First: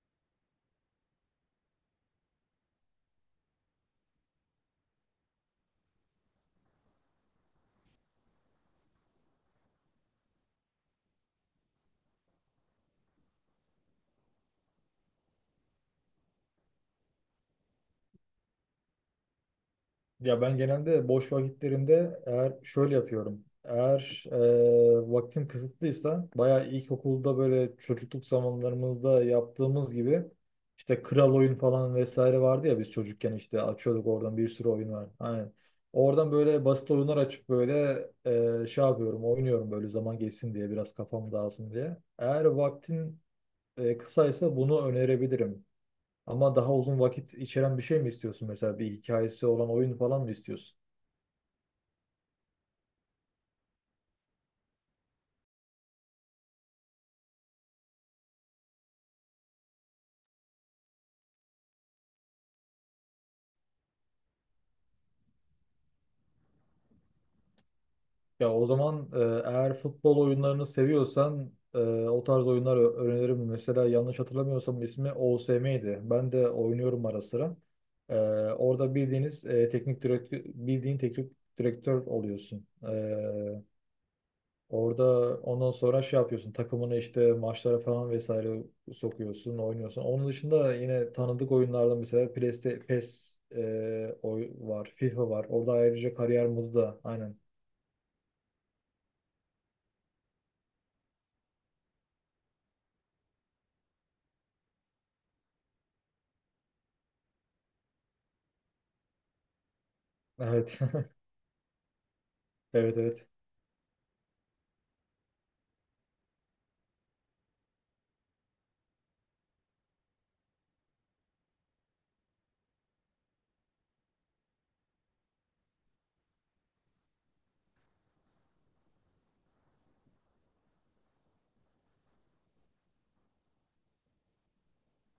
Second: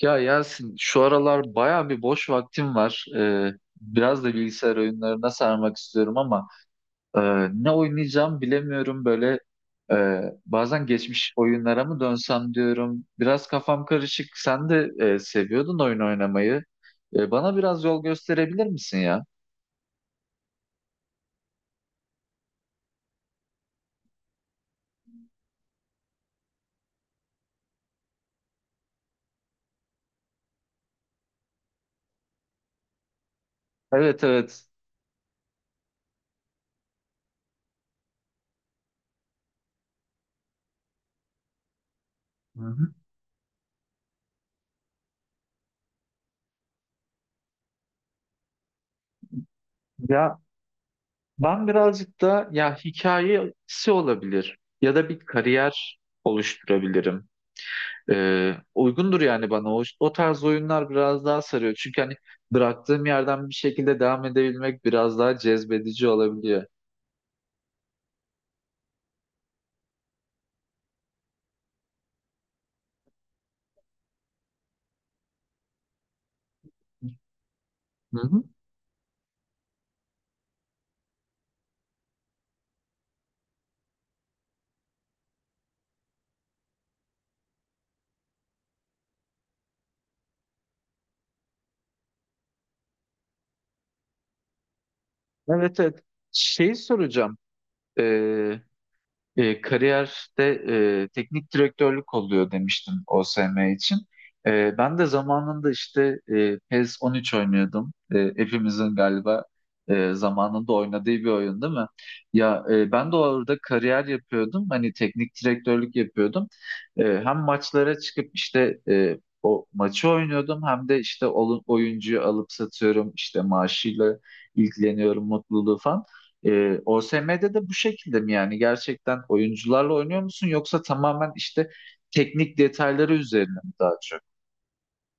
Ya Yasin şu aralar baya bir boş vaktim var. Biraz da bilgisayar oyunlarına sarmak istiyorum ama e, ne oynayacağım bilemiyorum böyle. Bazen geçmiş oyunlara mı dönsem diyorum. Biraz kafam karışık. Sen de seviyordun oyun oynamayı. Bana biraz yol gösterebilir misin ya? Ya ben genelde boş vakitlerimde eğer şöyle yapıyorum. Eğer vaktim kısıtlıysa bayağı ilkokulda böyle çocukluk zamanlarımızda yaptığımız gibi işte kral oyun falan vesaire vardı ya, biz çocukken işte açıyorduk, Evet, oradan bir evet. sürü oyun var. Aynen. Oradan böyle basit oyunlar açıp böyle şey yapıyorum, oynuyorum böyle, zaman geçsin diye, biraz kafam dağılsın diye. Eğer Hı hı. vaktin kısaysa bunu önerebilirim. Ama daha uzun vakit içeren bir şey mi istiyorsun, mesela bir hikayesi olan oyun falan mı Ya istiyorsun? ben birazcık da ya hikayesi olabilir ya da bir kariyer oluşturabilirim. Uygundur yani bana o tarz oyunlar biraz daha sarıyor. Çünkü hani bıraktığım yerden bir şekilde devam edebilmek biraz daha cezbedici olabiliyor. Ya o zaman eğer futbol oyunlarını seviyorsan o tarz oyunlar öneririm. Mesela yanlış hatırlamıyorsam ismi OSM'ydi. Ben de oynuyorum ara sıra. E, Hı hı. Orada bildiğiniz teknik direktör, bildiğin teknik direktör oluyorsun. Orada ondan sonra şey yapıyorsun. Takımını işte maçlara falan vesaire sokuyorsun, oynuyorsun. Onun dışında yine tanıdık oyunlardan mesela PES'te, PES oy var, FIFA var. Orada Evet, evet. ayrıca kariyer Şey modu da, aynen. soracağım. Ee, Kariyerde teknik direktörlük oluyor demiştin OSM için. E, ben de zamanında işte PES 13 oynuyordum. E, hepimizin galiba zamanında Evet. oynadığı bir oyun değil mi? Ya Evet, ben de evet. orada kariyer yapıyordum. Hani teknik direktörlük yapıyordum. E, hem maçlara çıkıp işte o maçı oynuyordum hem de işte oyuncuyu alıp satıyorum, işte maaşıyla ilgileniyorum, mutluluğu falan. E, OSM'de de bu şekilde mi, yani gerçekten oyuncularla oynuyor musun yoksa tamamen işte teknik detayları üzerine mi daha çok?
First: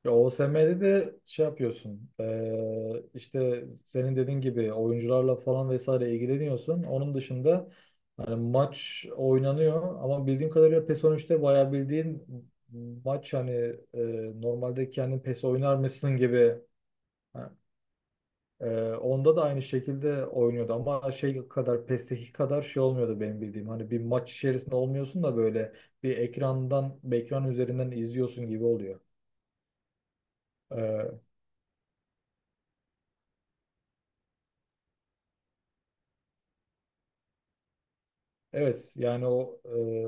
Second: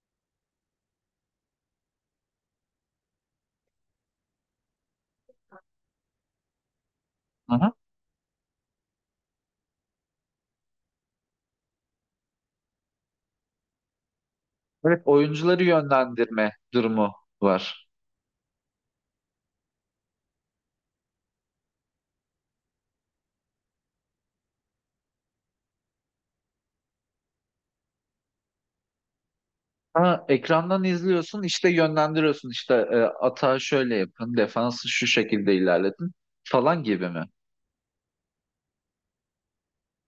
Ya OSM'de de şey yapıyorsun. İşte senin dediğin gibi oyuncularla falan vesaire ilgileniyorsun. Onun Hı dışında hı. hani maç oynanıyor ama bildiğim kadarıyla PES 13'te bayağı bildiğin maç, hani normalde Evet, kendin PES oyuncuları oynar mısın yönlendirme gibi. durumu Ha, var. Onda da aynı şekilde oynuyordu ama şey kadar, PES'teki kadar şey olmuyordu benim bildiğim. Hani bir maç içerisinde olmuyorsun da böyle bir ekrandan, bir ekran üzerinden izliyorsun gibi oluyor. Ha, ekrandan izliyorsun, işte yönlendiriyorsun, işte atağı şöyle yapın, defansı şu şekilde ilerletin falan gibi mi? Evet, yani o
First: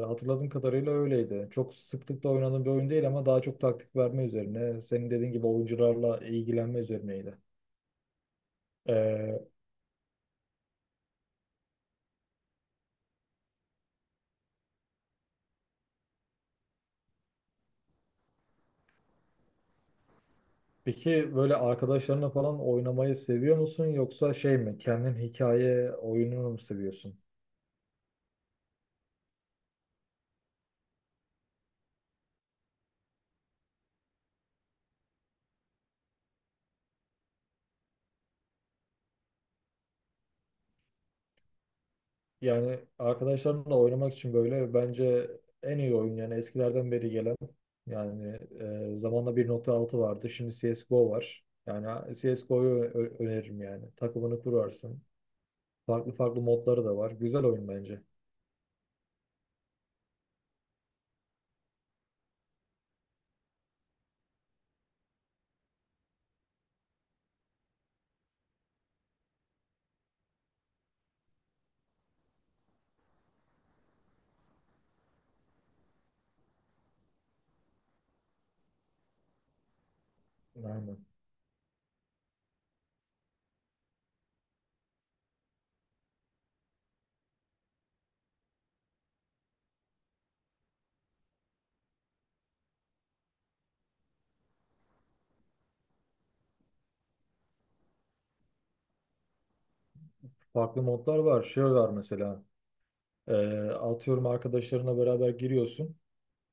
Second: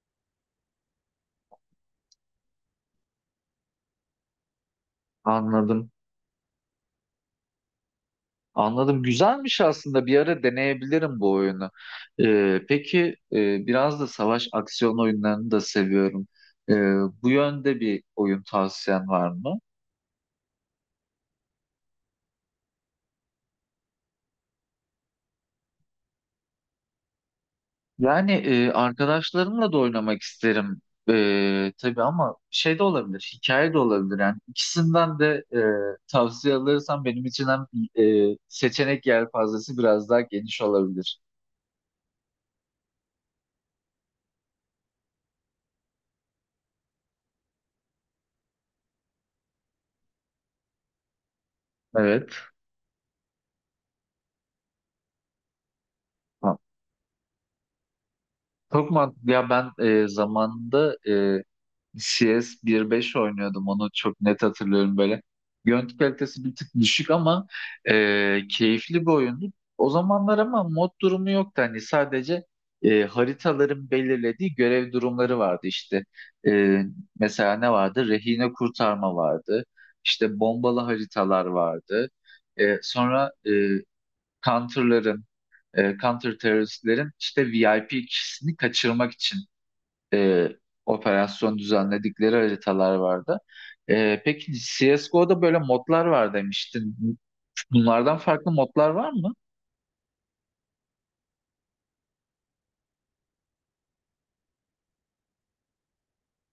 hatırladığım kadarıyla öyleydi. Çok sıklıkla oynadığım bir oyun değil ama daha çok taktik verme üzerine. Senin dediğin gibi Anladım. oyuncularla ilgilenme üzerineydi. Anladım. E, Güzelmiş aslında. Bir ara deneyebilirim bu oyunu. Peki biraz da savaş aksiyon oyunlarını da seviyorum. Ee, Bu yönde bir oyun tavsiyen var mı? peki böyle arkadaşlarına falan oynamayı seviyor musun, yoksa şey mi, kendin hikaye oyununu mu seviyorsun? Yani arkadaşlarımla da oynamak isterim. Tabii ama şey de olabilir, hikaye de olabilir. Yani ikisinden de tavsiye alırsam benim için hem seçenek yelpazesi biraz daha geniş olabilir. Yani arkadaşlarınla oynamak için böyle, bence en iyi oyun, yani eskilerden beri gelen, yani zamanla 1.6 vardı, şimdi CSGO var. Yani Evet. CSGO'yu öneririm, yani takımını kurarsın. Farklı farklı Tamam. modları da var. Güzel oyun bence. Çok mantıklı. Ya ben zamanında CS 1.5 oynuyordum, onu çok net hatırlıyorum böyle. Görüntü kalitesi bir tık düşük ama keyifli bir oyundu. O zamanlar ama mod durumu yoktu, hani sadece haritaların belirlediği görev durumları vardı işte. E, mesela ne vardı? Rehine kurtarma vardı. İşte bombalı Aynen. haritalar vardı. E, sonra counter'ların, counter teröristlerin işte VIP kişisini kaçırmak için e, operasyon düzenledikleri haritalar vardı. E, peki CSGO'da böyle modlar var demiştin. Bunlardan farklı modlar var mı? Farklı modlar var. Şey var mesela. e, Atıyorum, arkadaşlarına beraber giriyorsun.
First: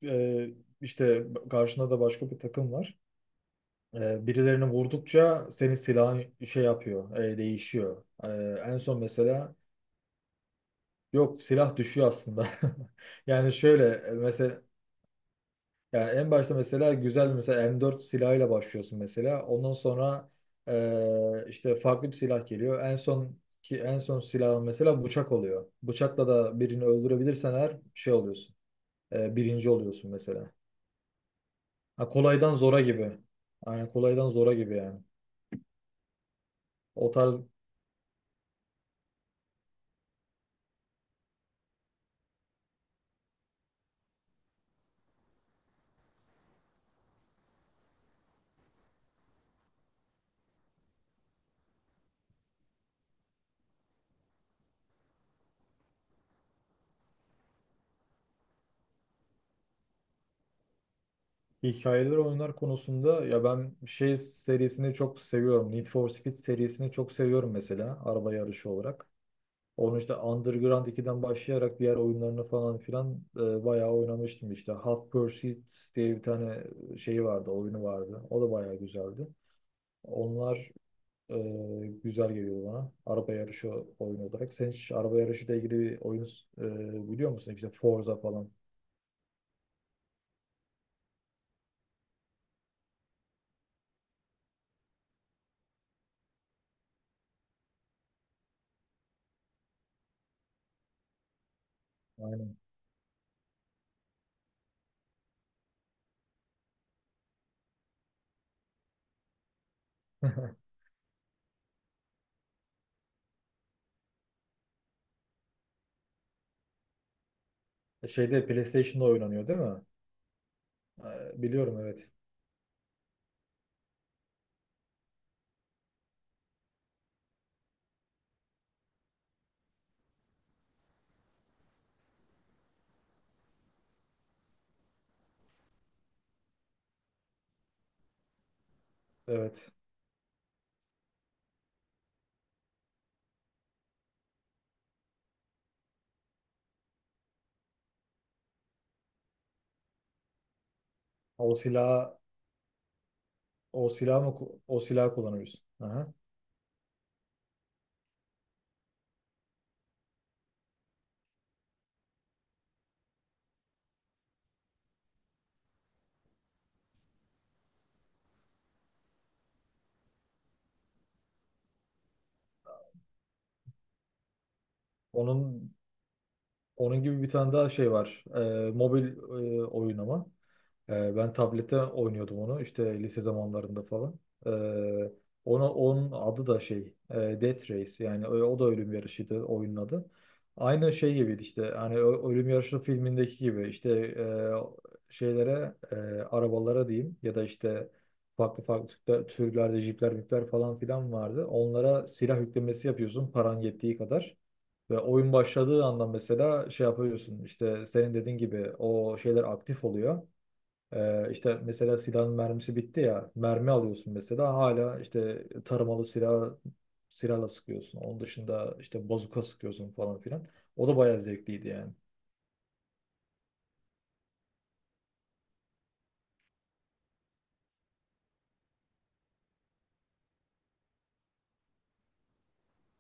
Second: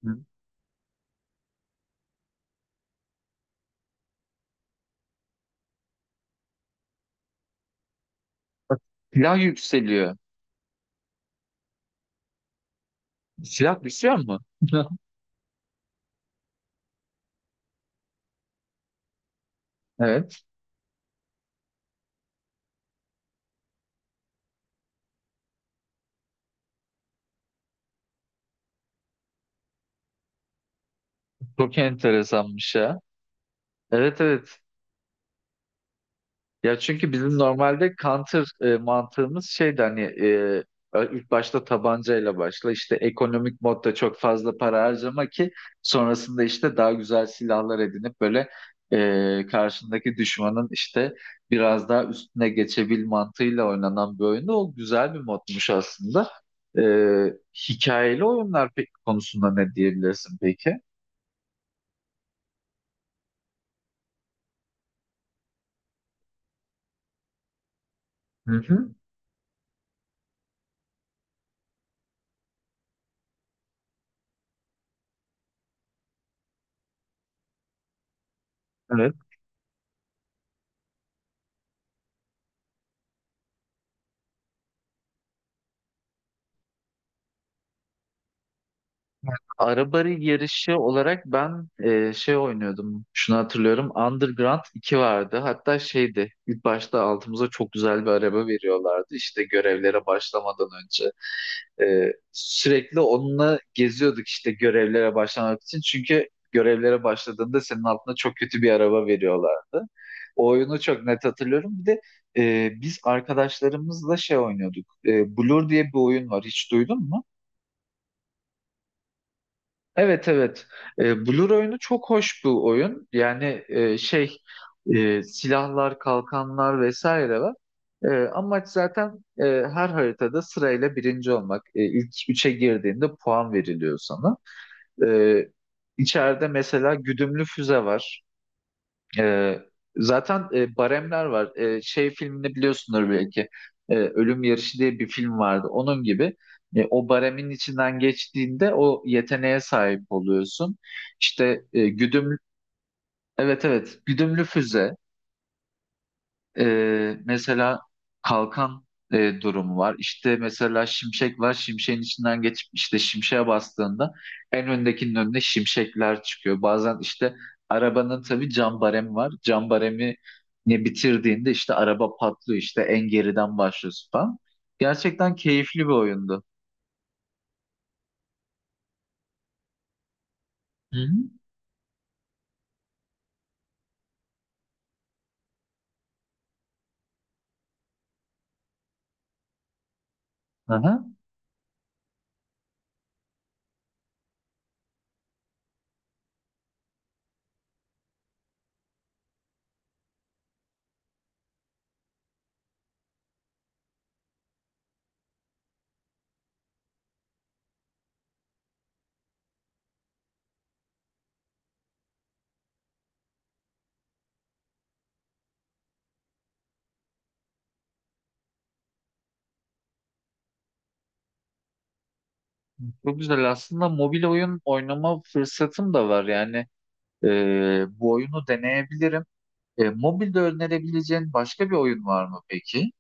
Hı. E, işte karşında da başka bir takım var. E, birilerini vurdukça senin silahın şey yapıyor, değişiyor. E, en Bak. son Silah mesela, yükseliyor. yok, silah düşüyor aslında. Yani Silah şöyle, düşüyor mu? mesela yani en başta mesela güzel bir, mesela M4 silahıyla başlıyorsun mesela. Ondan sonra Evet. İşte farklı bir silah geliyor. En son ki en son silahın mesela bıçak oluyor. Bıçakla da birini öldürebilirsen her şey oluyorsun. Birinci oluyorsun mesela. Çok Ha, kolaydan enteresanmış zora ya. gibi. Aynen, Evet, kolaydan zora evet. gibi yani. Ya O çünkü bizim tarz normalde counter mantığımız şeydi, hani ilk başta tabancayla başla, işte ekonomik modda çok fazla para harcama ki sonrasında işte daha güzel silahlar edinip böyle karşındaki düşmanın işte biraz daha üstüne geçebil mantığıyla oynanan bir oyundu. O güzel bir modmuş aslında. E, hikayeli oyunlar peki konusunda ne diyebilirsin peki? hikayeler, oyunlar konusunda ya ben şey serisini çok seviyorum. Need for Speed serisini çok seviyorum mesela, araba Hı yarışı hı. olarak. Onu işte Underground ikiden başlayarak diğer oyunlarını falan filan bayağı oynamıştım işte. Hot Pursuit diye bir tane şeyi vardı, oyunu vardı. O da bayağı Evet. güzeldi. Onlar e, güzel geliyor bana, araba yarışı oyunu olarak. Sen hiç araba yarışıyla ilgili bir oyun biliyor musun? İşte Forza falan. Araba yarışı olarak ben şey oynuyordum. Şunu hatırlıyorum. Underground iki vardı. Hatta şeydi. İlk başta altımıza çok güzel bir araba veriyorlardı. İşte görevlere başlamadan önce. E, Aynen. sürekli onunla geziyorduk işte görevlere başlamak için. Çünkü görevlere başladığında senin altına çok kötü bir araba veriyorlardı. O oyunu çok net hatırlıyorum. Bir de biz arkadaşlarımızla şey oynuyorduk. E, Blur diye bir oyun var. Hiç duydun mu? Şeyde, PlayStation'da oynanıyor değil mi? Evet, evet. E, E, Blur oyunu biliyorum, evet. çok hoş bir oyun. Yani şey silahlar, kalkanlar vesaire var. E, amaç zaten her haritada sırayla birinci olmak. E, ilk üçe girdiğinde puan veriliyor sana. E, içeride mesela güdümlü füze var. Ee, Evet. Zaten baremler var. Şey filmini biliyorsunuz belki. Ölüm Yarışı diye bir film vardı. Onun gibi o baremin içinden geçtiğinde o yeteneğe sahip oluyorsun. O İşte silah, güdüm, evet, evet, güdümlü o füze. silah kullanıyorsun? Aha. Mesela kalkan durumu var. İşte mesela şimşek var. Şimşeğin içinden geçip işte şimşeğe bastığında en öndekinin önüne şimşekler çıkıyor. Bazen işte arabanın tabii cam baremi var. Cam baremi ne bitirdiğinde işte araba patlıyor. İşte en geriden başlıyorsun falan. Gerçekten Onun keyifli bir oyundu. Onun gibi bir tane daha şey var. Mobil oyun ama. Hı hı. Ben tablette oynuyordum onu, işte lise zamanlarında falan. Ee, Ona, onun adı da şey, Death Race, yani o, o da ölüm yarışıydı oyunun adı. Aynı Aha. şey gibiydi işte, hani ölüm yarışı filmindeki gibi, işte şeylere, arabalara diyeyim ya da, işte farklı farklı türlerde jipler mipler falan filan vardı. Onlara silah yüklemesi yapıyorsun, paran yettiği kadar. Ve oyun başladığı anda mesela şey yapıyorsun, işte senin dediğin gibi o şeyler aktif oluyor. İşte mesela silahın mermisi bitti ya, mermi alıyorsun mesela, hala işte tarımalı silah, silahla sıkıyorsun. Onun dışında işte bazuka sıkıyorsun falan filan. O da bayağı zevkliydi yani. Çok güzel. Aslında mobil oyun oynama fırsatım da var. Yani bu oyunu deneyebilirim. E, mobilde önerebileceğin başka bir oyun var mı peki?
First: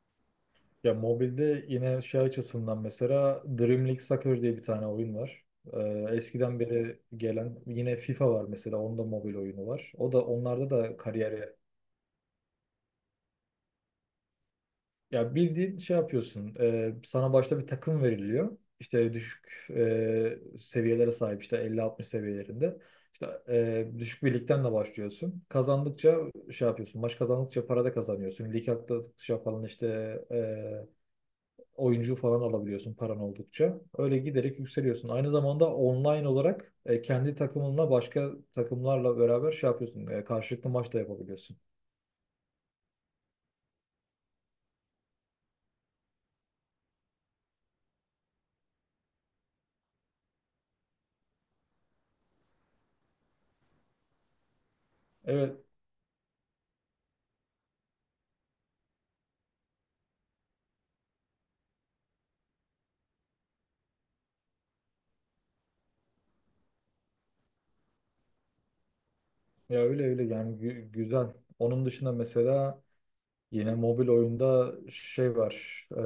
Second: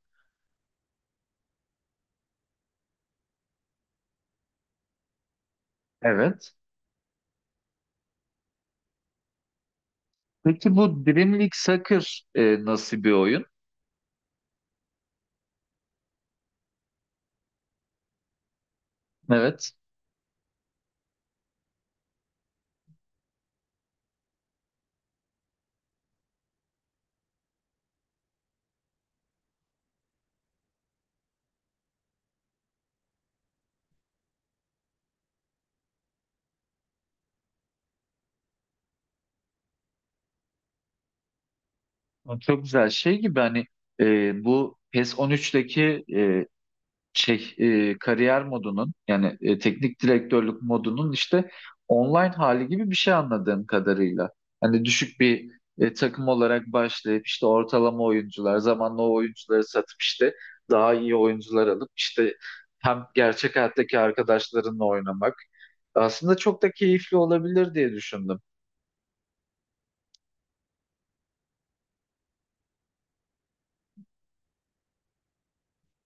Ya mobilde yine şey açısından mesela Dream League Soccer diye bir tane oyun var. Evet. Eskiden beri gelen yine FIFA var mesela, onun da mobil oyunu var. O da, onlarda Peki da bu Dream League kariyer. Soccer nasıl bir oyun? Ya bildiğin şey yapıyorsun. Sana başta bir takım veriliyor. İşte düşük Evet. Seviyelere sahip, işte 50-60 seviyelerinde. İşte düşük bir ligden de başlıyorsun. Kazandıkça şey yapıyorsun. Maç kazandıkça para da kazanıyorsun. Lig atladıkça falan işte oyuncu falan alabiliyorsun, paran oldukça. Öyle giderek yükseliyorsun. Aynı zamanda online olarak kendi takımınla başka takımlarla beraber şey yapıyorsun. E, karşılıklı maç da yapabiliyorsun. O çok güzel şey gibi, hani bu PES 13'teki şey kariyer modunun, yani teknik direktörlük modunun işte online hali gibi bir şey anladığım kadarıyla. Hani düşük bir Evet. Takım olarak başlayıp işte ortalama oyuncular, zamanla o oyuncuları satıp işte daha iyi oyuncular alıp işte hem gerçek hayattaki arkadaşlarınla oynamak aslında çok da keyifli olabilir diye düşündüm. Ya öyle öyle yani, güzel. Onun dışında mesela, yine mobil oyunda şey var.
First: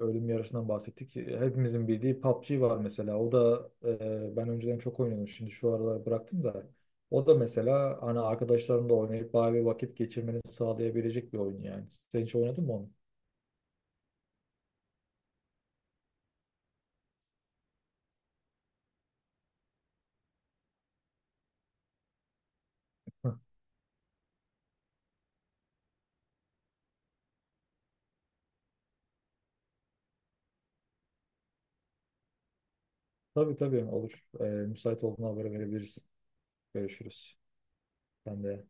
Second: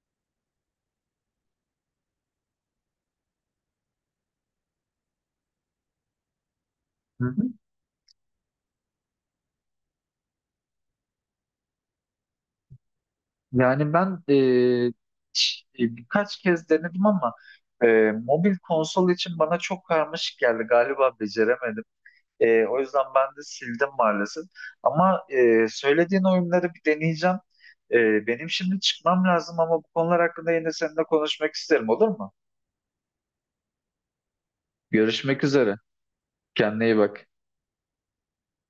Ölüm yarışından bahsettik. Hepimizin bildiği PUBG var mesela. O da ben önceden çok oynuyordum. Şimdi şu aralar bıraktım da. Hı O da hı. mesela hani arkadaşlarımla oynayıp bayağı bir vakit geçirmeni sağlayabilecek bir oyun yani. Sen hiç oynadın mı onu? Yani ben birkaç kez denedim ama mobil konsol için bana çok karmaşık geldi. Galiba beceremedim. E, o yüzden ben Heh, de sildim maalesef. Ama söylediğin oyunları bir deneyeceğim. E, benim şimdi çıkmam lazım ama bu konular hakkında yine seninle konuşmak isterim, olur mu? tabii tabii olur. Müsait olduğuna Görüşmek haber üzere. verebiliriz. Kendine iyi bak. Görüşürüz. Ben de.